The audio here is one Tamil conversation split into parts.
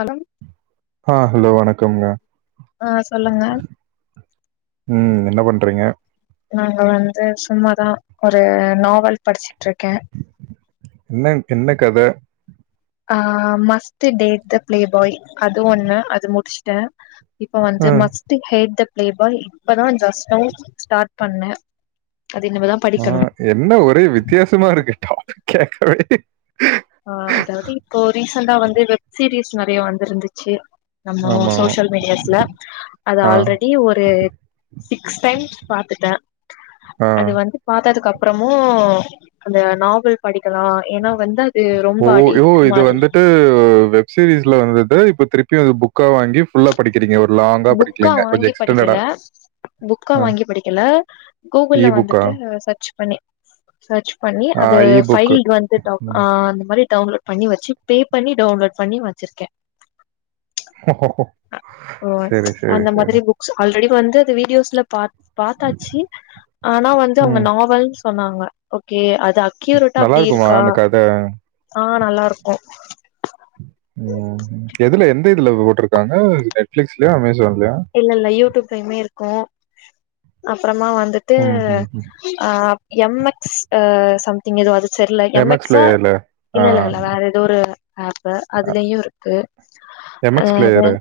அனம் ஆ ஹலோ வணக்கம்ங்க சொல்லுங்க ம் என்ன பண்றிங்க நாங்க வந்து சும்மாதா ஒரு நாவல் படிச்ட்ருக்கே என்ன என்ன கத ஆ must date the playboy அது ஒண்ணு அது முடிச்ட்டே இப்ப அ வந்து must hate the playboy இப்பதா ஜஸ்ட் நௌ ஸ்டார்ட் பண்ணே அது இனிமேதா ஆ படிக்கணு என்ன ஒரே வித்தியாசமா இருக்கு டாபிக் கேக்கவே ஆ அதாவுது இப்போ ரீசன்டா வந்து வெப் சீரிஸ் நறைய வந்துருந்துச்சு நம்ம ஆமா. சோசியல் மீடியாத்துல அது ஆ ஆல்ரெடி ஒரு சிக்ஸ் டைம்ஸ் பாத்துட்ட ஆ. அது வந்து பாத்ததுக்கப் ப்புறமு அந்த நாவல் படிக்கலா எ ஓ ஓ இது வந்துட்டு வெப் சீரிஸ்ல வந்தது இப்ப திருப்பியு அது புக்கா வாங்கி ஃபுல்லா படிக்கிறிங்க ஒரு லாங்கா புக்கா படிக்கலைங்க. கொஞ்சம் வாங்கி எக்ஸ்டெண்டடா. படிக்கல புக்கா ஆ வாங்கி படிக்கல கூகுள்ல இ புக்கா? வந்துட்டு சர்ச் பண்ணி சர்ச் பண்ணி ஆ அது இ புக்கு. ஃபைல் வந்து டாக் ம். அந்த மாரி டவுன்லோடு பண்ணி வச்சு பே பண்ணி டவுன்லோடு பண்ணி வச்சிருக்கே ஹஹோஹோ ஓ அந்த மாதிரி புக்ஸ் ஆல்ரெடி வந்து அது வீடியோஸ்ல பாத் பாத்தாச்சு ஆனா வந்து அவுங்க ம். நாவல்னு சொன்னாங்க ஓகே அ அக்கியூரட்டா நல்லா அப்டி இருக்குமா இருக்கா அந்த கத? ஆ நல்லா இருக்கு ம் எதுல எந்த இதுல போட்டுருக்காங்க நெட்பிளிக்ஸ்லயா அமேசான் இல்ல இல்ல யூடியூப்லயுமே இருக்கு அப்பறமா வந்துட்டு ம், ம், ம். ஆ எம் எக்ஸ் சம்திங் எதோ அது செர்ல எம்எக்ஸ் எம்எக்ஸா பிளேயர்ல ஆ இல்ல இல்ல இல்ல வேற எதோ ஒரு ஆப்பு அதுலயு இருக்கு எம்எக்ஸ் அது பிளேயரு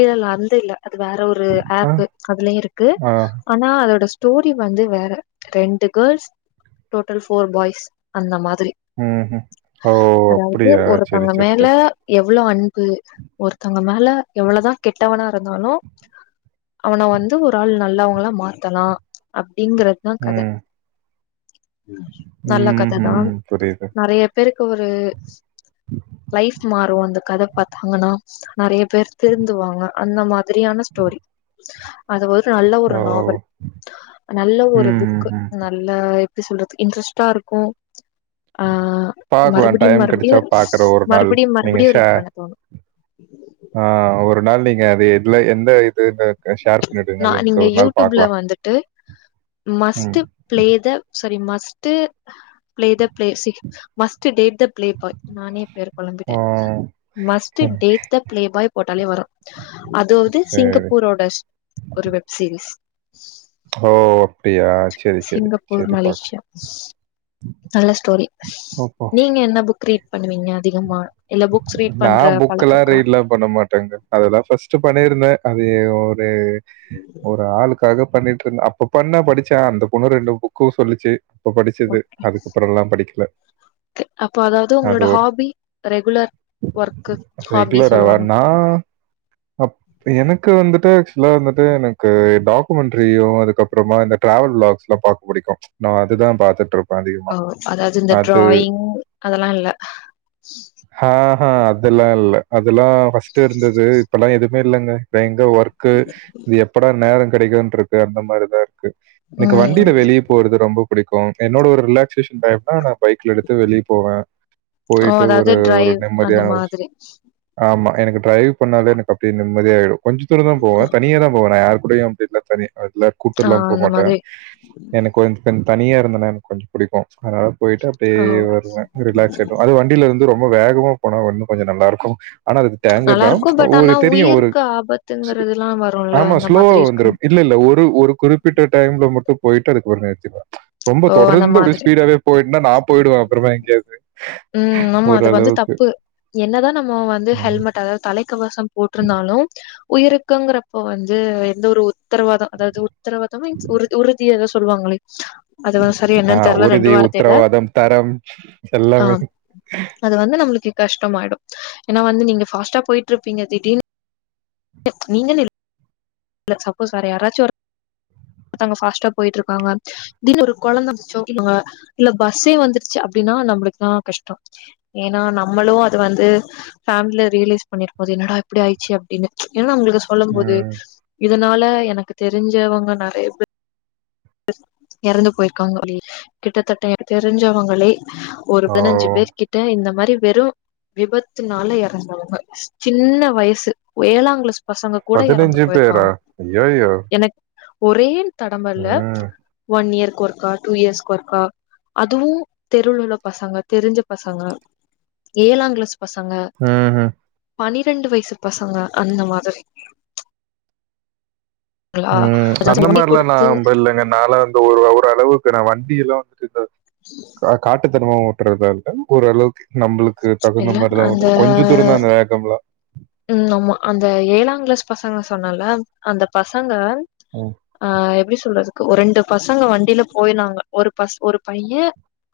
இல்ல இல்ல அது இல்ல அது வேற ஒரு ஆ ஆப்பு அதுலயு இருக்கு ஆ ஆனா அதோட ஸ் டோரி வந்து வேற ரெண்டு கேல்ஸ் டோட்டல் ஃபோர் பாய்ஸ் அந்த மா திரி ம் ம் ஓ அதாவது அப்படியா சரி ஒருத்தவுங்க சரி மேல சரி எவ்வளோ அன்பு ஒருத்தங்க மேல எவ்வளதா கெட்டவனா இருந்தாலு அவன வந்து ஒரு ஆள் நல்லவுங்களா மாத்தலா அப்டிங்குறதா கத ம் நல்ல ம் கததான் ம் புரியுது நறைய பேருக்கு ஒரு லைஃப் மாறு அந்த கத பாத்தாங்கன்னா நறைய பேர் திருந்துவாங்க அந்த மாதிரியான ஸ்டோரி அது ஒரு நல்ல ஒரு ஓ நாவல் நல்ல ஒரு ம் ம் புக்கு ம் நல்ல எப்டி சொல்றது இன்ட்ரெஸ்ட்டா இருக்கு ஆ பார்க்கலாம் மறுபடியு டைம் மறுபடியு கிடைச்சா பார்க்குற ஒரு நாள் மறுபடியு நீங்க மறுபடியு ஷே ரீட் பண்ண தோணு [inaudible] ஆ ஒரு நாள் நீங்க அது எதுல எந்த இதுனு நா நீங்க யுடூப்ல வந்துட்டு ம் மஸ்டு ப்ளே த ரி must play the plays must date playboy நானே பேர் ஆ, கொழம்பிட்டே மஸ்டு ம். டேட் த ப்லே பாய் போட்டாலே வரு அதோது சரி சிங்கப்பூரோட ஒரு வெப் சீரிஸ் ஓ அப்டியா சேரி சேரி சிங்கப்பூர் சேரி பாக்கலா மலேசியா நல்ல ஸ்டோரி நீங்க என்ன புக் ரீட் பண்ணுவீங்க அதிகமா இல்ல புக்ஸ் ரீட் நா பண்ற பழக்க புக்லா இருக்கா ரீட்லா பண்ண மாட்டேங்க அதெல்லா பஸ்ட்டு பண்ணிருந்தே ரு ஒரு ஒரு ஆளுக்காக பண்ணிட்டுருந்த அப்ப பண்ணே படிச்சே அந்த பொண்ணு ரெண்டு புக்கு சொல்லிச்சு அப்ப படிச்சது ஓகே. அதுக்கப்புறல்லா படிக்கல அப்போ அதாவது அது உங்களோட ஒரு ஹாபி ரெகுலர் ஒர்க்கு ஹாபி சொல்லுவாங்க மொத் எனக்கு வந்துட்டு சின்ன வயசுல வந்துட்டு எனக்கு டாக்குமண்ட்ரியு அதுக்கப்புறமா இந்த டிராவல் விளாக்ஸ்லா பாக்க புடிக்கு ஆ அதுதா பாத்துட்டுரு அ அதாது இந்த டிராயிங் அதலா இல்ல ஹஹா அதுலா இல்ல அதுலா ஃபஸ்டு இருந்துது இப்பல்லா எதுமே இல்லங்க இப்ப எங்க ஒர்க்கு இது எப்படா நேர கெடை க்குன்றுக்கு அந்த மாரிதா இருக்கு எனக்கு ம். வண்டில வெளிய போறது ரொம்ப பிடிக்கு என்னோட ஒரு ரிலாக்சேஷன் டைம்னா நா பைக்ல எடுத்து வெளிய போவே ஓ! அதாவது ஒரு ஒரு டிரைவ் அந்த நிம்மதியான [inaudible] மாதிரி. ஆமா எனக்கு டரைவ் பண்ணாலே எனக்கு அப்டியே நிம்மதியா ஆயிரு கொஞ்ச தூரந்தா போவே தனியாதா போவே நா யார்கூடயு பைக்ல தனியா [unintelligible] ஆ கூட்டுலா அந்த போமாட்டே மாதிரி. எனக்கு கொஞ்ச தனியா இருந்தனா எனக்கு கொஞ்ச புடிக்கு அதனால போயிட்டு அப்டியே ஓ! வருவே ரிலாக்ஸ் ஆயிரு அது வ ரொம்ப வேகமா போனா ஒன்னு கொஞ்சோ நல்லா இருக்கு ஆனா அதுக்கு டேன்ஜர்தா நல்லாருக்கும். பட் ஒரு ஆனா தெரியு ஒரு உயிருக்கு ஆபத்துங்கிறதுலாம் வரும்ல. ஆமா அந்த ஸ்லோவா மாதிரி வந்துரு இருக்கும். இல்ல ல்ல ஒரு ஒரு குறிப்பிட்ட டைம்ல மட்டு போயிட்டு தெரக் ஒரு நேர்த்திக்கூ ரொம்ப ஓ! அந்த தொடர்ந்து அப்டியே மாதிரி. ஸ்பீடாவே போயின்னா நா போயிடுவே அப்புறமா எங்கேயாது ம் ஆமா அது வந்து தப்பு என்னதா நம்மோ வந்து ம். ஹெல்மெட் அதாவ்து தல் கவசோ போட்ருந்தாலூ உயிருக்குங்கிறப்ப வந்து எந்த ஒரு உத்தரவாதோ அதாவ்து உத்தரவாதோ மீன்ஸ் உறுத் உறுதியா எதோ சொல்லுவாங் அதுவா சரியா ஆ என்னன் தெர்ல ரெண்டு உறுதி, வார்த்தைல உத்தரவாதம், தரம் ஆ எல்லாமே. அது வந்து நம்மளுக்கு கஷ்டமாயிடு ஏனா வந்து நீங்க ஃபாஸ்ட்டா போயிட்ருப்பீங்க திடீன் நீங்கன் இல் சப்போஸ் வேற யாராச்சு வர் தாங்க ஃபாஸ்டா போயிட்ருக்காங்க [inaudible] ஒரு கொழந்த [inaudible] இல்ல பஸ்ஸே வந்துருச்சு அப்டின் னா நம்ளுக்குதா கஷ்டோ ஏனா நம்மளூ அது வந்து ஃபேம்ல ரியலைஸ் பண்ணிருக்கூ அது என் அ இப்டி ஆயிச்சே அப்பிடினு ஏனா உங்குளுக்கு சொல்லும்போது ம். இதனால எனக்கு தெரிஞ்சவங்க நறைய பே எறந்து போயிருக்காங்களே கிட்டத்தட்ட தெரிஞ்சவங்களே ஒரு ஓ! பதினஞ்சு பேர்கிட்ட இந்த மா டு வெறு விபத்துனால எறந்தவுங்க சின்ன வயசு ஒ ஏழாங்கிளாஸ் பசங்க கூட எறந்து பேரா? போயிருக்காங்க ஐயய்யோ! எனக் ஒரே தடம்பல்ல ம். ஒன் இயர்க்கு ஒர்க்கா டூ இயர்ஸ்கு ஒர்க்கா அதுவும் தெருலவுள்ள பசங்க தெரிஞ்ச பசங்க ஏழாங்கிளாஸ் பசங்க ம்ஹ்ம். பனிர் னெண்டு வயசு பசங்க அந்த மாதிரி ஆ அந்த மாரிலா குடுத்து நாம்பல்லைங்க நாலா தொ ஒரு ஒரளவுக்கு நா வண்டியெல்லா [inaudible] கா காட்டுத்தனமா ஓட் றதல்ல ஓரளவுக்கு நம்மளுக்கு தகுந்த இல்ல மாரிதா அந்த ஓட்டுவே கொஞ்ச தூரோந்தா அந்த வேகம்லா ம் ஆமா அந்த ஏழாங்கிளாஸ் பசங்க சொன்னல அந்த பசங்க ம், ஆ எப்டி சொல்றது கு ரெண்டு பசங்க வண்டில போயினாங்க ஒரு பஸ் ஒரு பைய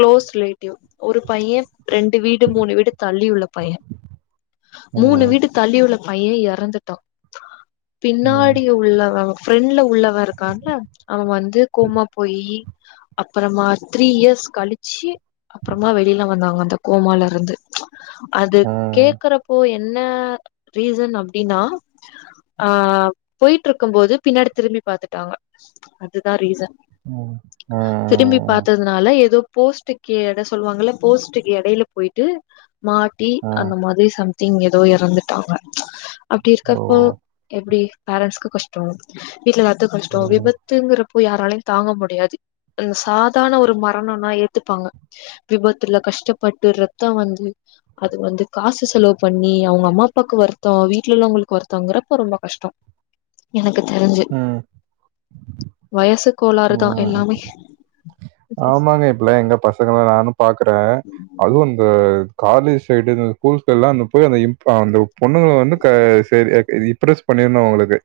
களோஸ் ரிலேட்டிவ் ஒரு பைய ரெண்டு வீடு மூணு வீடு தள்ளி உள்ள பைய மூணு ம் வீடு தள்ளி உள்ள பைய எறந்துட்டா ம், பின்னாடி உள்ளவவ ஃப்ரெண்ட்ல உள்ள வ இருக்கான்ல அவ வந்து கோமா போயி அப்புறமா த்ரீ இயர்ஸ் கழிச்சு அப்றமா வெளியில வந்தாங்க அந்த கோமாலருந்து அது ஆ, கேக்குறப்போ என்ன ரீசன் அப்டினா ஆ போயிட்ருக்கும் போது பின்னாடி திரும்பி பாத்துட்டாங்க அதுதா ரீசன் ம், ஆ, திரும்பி பாத்ததுனால எதோ போஸ்ட்டுக்கு எட சொல்லுவாங்கல்ல போஸ்ட்டுக்கு எடையில போயிட்டு மாட்டி ஆ, ஆ, அந்த மாரி சம் திங்க் எதோ எறந்துட்டாங்க ஓ! அப்டிருக்கப்போ எப்டி பேரண்ட்ஸ்கு கஷ்டோ வீட்லெல்லாத்து கஷ்டே ம், விபத்துங்கிற போய் யாராலயு தாங்க முடியாது ம் சாதாரண ஒரு மரணோனா ஏத்துப்பாங்க விபத்துல க ஷ்டப்பட்டு ரத்த வந்து அது வந்து காசு செலவு பண்ணி அவுங்கம்மா பாக்கு வருத்தோ வீட்ல உள்ளவுங்குளுக்கு வருத்தோங்கிறப்ப ரொம்ப கஷ்டோ எனக் கு தெரிஞ்சு ம், வயசு கோளாறுதா ம். எல்லாமே ஆமாங்க இப்பல்லா எங்க பசங்கள நானு பாக்குறே அதுவு இந்த காலேஜ் சைடு இந்த ஸ்கூல் சைட்லா அங்க போய் அந்த இம்ப் அந்த பொண்ணுங்கள வந்து க செர் எ இம்ப்ரஸ் பண் ணேணு அவுங்களுக்கு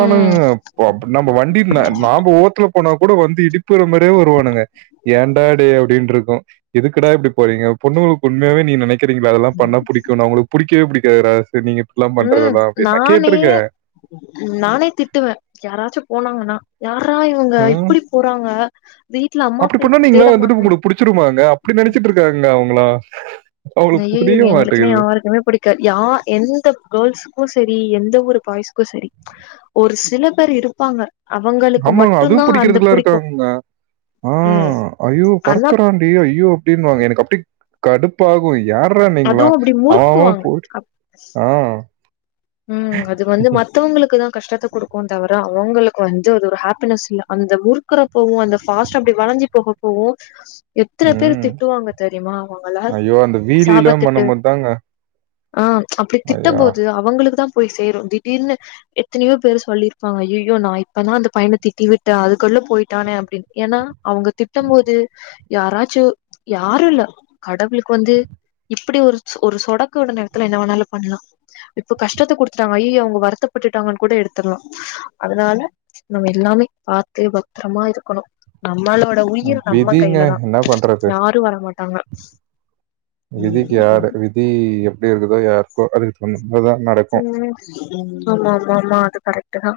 ம் பப் நம்ம வண்டி நாம ஓத்துல போனா கூட வந்து இடிப்புற மாரியே வருவானுங்க ஏன்டா டே அப்டின்ட்ருக்கூ எதுக்குடா இப்டி போறீங்க பொண்ணுங்களுக்கு உண்மையாவ நீங் நெனைக்றீங்ளா இதெல்லா பண்ணா புடிக்கூனு அவுங்ளுக்கு புடிக்கவே புடிக்காதுரா நீங்க இப்ட்லா ம் பண்றதெல்லா அப்டின் நா நானே கேட்டிருக்கே நானே திட்டுவே யாராச்சு போனாங்கன்னா யாரா இவங்க ம். இப்பிடி போறாங்க வீட்ல அம்மா அப்டி அப்பா பண்ணா நீங்களா தேட வந்துட்டு மாட்டாங்க உங்குளுக்கு புடிச்சிருமாங்க அப்டி நெனைச்சிட்ருக்காங்க அவுங்ளா நையய எங்களுக்குனே யாருக்குமே புடிக்கா யா எந்த கேர்ள்ஸுக்கூ செ எ எந்த ஒரு கயசுக்கு செரி ஒரு சில பேர் இருப்பாங்க அவங்களுக்கு ஆமாங்க அதுவு மட்டுந்தா அந்த புடிக்கறதுக்கெல்லா புடிக்கு இருக்காங்க ஆ ம் ஐயோ ஆனா பறக்கறாண்டி ஐயோ அப்டின்வாங்க எனக்கு அப்டி கடுப்பாகு யார்றா நீங்ளா அதுவு அப்டி அவ அவ முறுக்குவாங்க போட் ஆ ம் அது வந்து மத்தவங்களுக்கு தா கஷ்டத்த குடுக்கு தவுர அவங்களுக்கு வந்து அது ஒரு ஹாப்பினஸில்ல அந்த முறுக்கற போவு அந்த ஃபஸ்ட் அப்டி அஞ்சி போக போவோ எத்தன பேர் ம். திட்டுவாங்க தெரியுமா அவங்களா ஐயோ! அந்த வீலிலாம் சாபாத்திட்டு பண்ணும்போது தாங்க, அ அப்பிடி திட்ட ஐயா! போது அவங்களுக்கு தா போய் சேரு திடீர்ன்னு எத்தனையோ பேரு சொல்லிருப்பாங்க அய்யயோ நா இப்பதா அந்த பையன திட்டிவிட்டே அது கொள்ள போயிட்டானே அப்டின்னு ஏன்னா அவங்க திட்டும் போது யாராச்சு யாருல்ல கடவுளுக்கு வந்து இப்பிடி ஒரு ஒரு சொடக்கு விழுந்த எடத்துல என்ன வேணாலு பண்ணலா இப்போ கஷ்டத்த குடுத்துட்டாங்க அய்யயோ அவுங்க வருத்தப்பட்டுட்டாங்கன் கூட எடுத்தர்லா அதனால நம்ம எல்லாமே பாத்து பத்தரமா இருக்கணு நம்மளோட உயிர் நம்ம விதிங்க கையில தா என்ன பண்றது? யாரு வரமாட்டாங்க விதிக்கு யாரு விதி எப்பிடி இருக்குதோ யாருக்கோ அது சொல்லும்போதுதா நடக்கு ம் ஆமா ஆமா ஆமா அது கரெக்ட்டு தா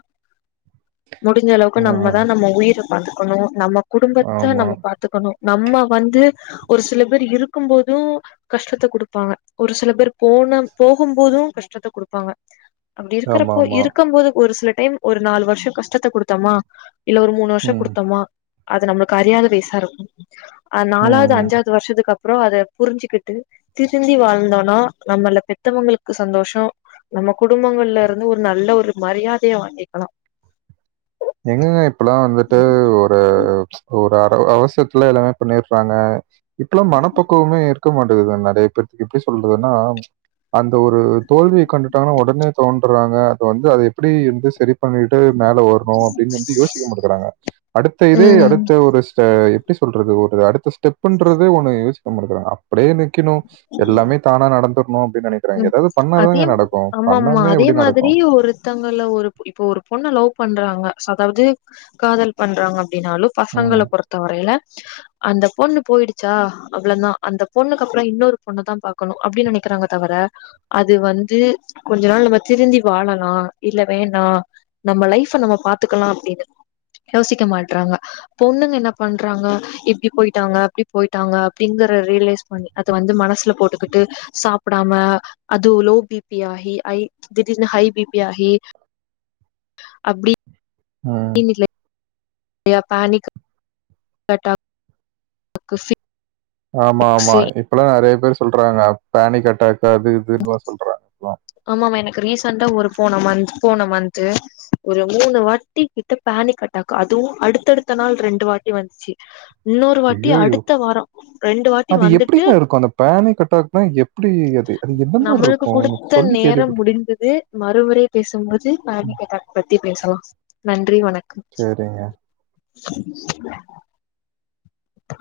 முடிஞ்ச அளவுக்கு ஆ. நம்மதா நம்ம உயிரு பாத்துக்கணு நம்ம குடும்பத்த ஆமா. நம்ம பாத்துக்கணு நம்ம வந்து ஒரு சில பேர் இருக்கும் போது கஷ்டத்த குடுப்பாங்க ஒரு சில பேர் போ பொன்னம் போகும் போது கஷ்டத்த குடுப்பாங்க அப்டி இருக்கறப்போ ஆமாமா. இருக்கும் போது ஒரு சில டைம் ஒரு நாலு வருஷோ கஷ்டத்த குடுத்தோமா இல்ல ஒரு மூணு வருஷோ ம். குடுத்தமா அது நம்பளுக்கு அறியாத வயசாருக்கும் அது ம். நாலாவது ம். அஞ்சாவது வருஷத்துக்கு அப் அப்புறோ அத புரிஞ்சுக்கிட்டு திருந்தி வாழ்ந்தோன்னா நம்மல பெத்தவங்களுக்கு சந்தோஷோ நம்ம குடும்பங்கள்லருந்து ஒரு நல்ல ஒரு மரியாதையே வாங்கிக்கலா எங்கங்க இப்பல்லா வந்துட்டு ஒரு ஒரு ஆ அ அவசரயத்துல எல்லாமே பண்ணிர்றாங்க இப்பல்லா மனப்பக்கவுமே இருக்க மாட்டது நெறைய பேத்துக்கு எப்பிடி சொல்றதுன்னா அந்த ஒரு தோல்வியை கண்டுட்டாங்கன்னா ஒடனே தோவன்றாங்க அது வந்து அது எப்பிடி எப்டி செரிப் பண்ணிட்டு மேலே வரணு இங்க வந்து யோசிக்கமாட்டுறாங்க அடுத்த இது ம் அடுத்த ஒரு சொ அ எப்பிடி சொல்றது ஒரு அடுத்த ஸ்டெப்புன்றது ஒன்னு யோசிக்க மாட்டங்கறாங்க அப்டே நிக்கணு எல்லாமே தானா நடந்துர் ம் அதே மா ஆமா ஆமா பண்ணாமயே அதே எப்படி மாதிரி நடக்கும்? ஒருத்தவங்கல ஒரு பொ இப்ப ஒரு பொண்ண லவ் வு பண்றாங்க அதாவது காதல் பண்றாங்க அப்டின்னாலு ம். பசங்கள பொறுத்த வரையில அந்த பொண்ணு போயிடுச்சா அவ்ளோ தா அந்த பொண்ணுக்கு அப்புறோ இன்னொரு பொண்ணு தா பாகக்கணு அப்டின் நெனைக்கிறாங்க தவர அது வந்து கொஞ்ச நாள்ல நம்ம திருந்தி வாழலா இல்ல வேணா நம்ம லைஃப நம்ம பாத்துக்கலா அப்டின்னு யோசிக்க மாட்றாங்க பொண்ணுங்க என்ன பண்றாங்க இப்டி போயிட்டாங்க அப்டி போயிட்டாங்க அப்டிங்கற ரி ரியலைஸ் பண்ணி அத வந்து மனசுல போட்டுக்கிட்டு சாப் புடாம அது லோ பி பி ஆகி ஹைய் திடிர்ன்னு ஹைய் பி பி ஆகி அப்டி ம் ய பேனிக் ஹட்டாவ் [inaudible] ஆமா ஆமா இப்பல்லா நறைய பேரு சொல்றாங்க பேனிக் அட்டாக் கு அது இதுன்லா சொல்றாங்ல ஆமாமா எனக்கு ரீசண்டா ஒரு போன மந்த் போன மந்த் ஒரு மூணு வட்டி கிட்ட பேனிக் அட்டா அதுவு அடுத்தடுத்த நாள் ரெண்டு வாட்டி வந்துச்சு இன்னொரு வாட்டி அய்யயோ அடுத்த வாரோ ரெண்டு வாட்டி அது வந்துட் எப்டிங்க இருக்கு அந்த பேனிக் அட்டாக்னா எப்பிடி அது அது என் நம்மளுக்கு குடுத்த நேரம் முடிஞ்சுது மறுபடி பேசும்போது [unintelligible] பத்தி அப்பின்னு சொாம் நன்றி வணக்கம் அ ச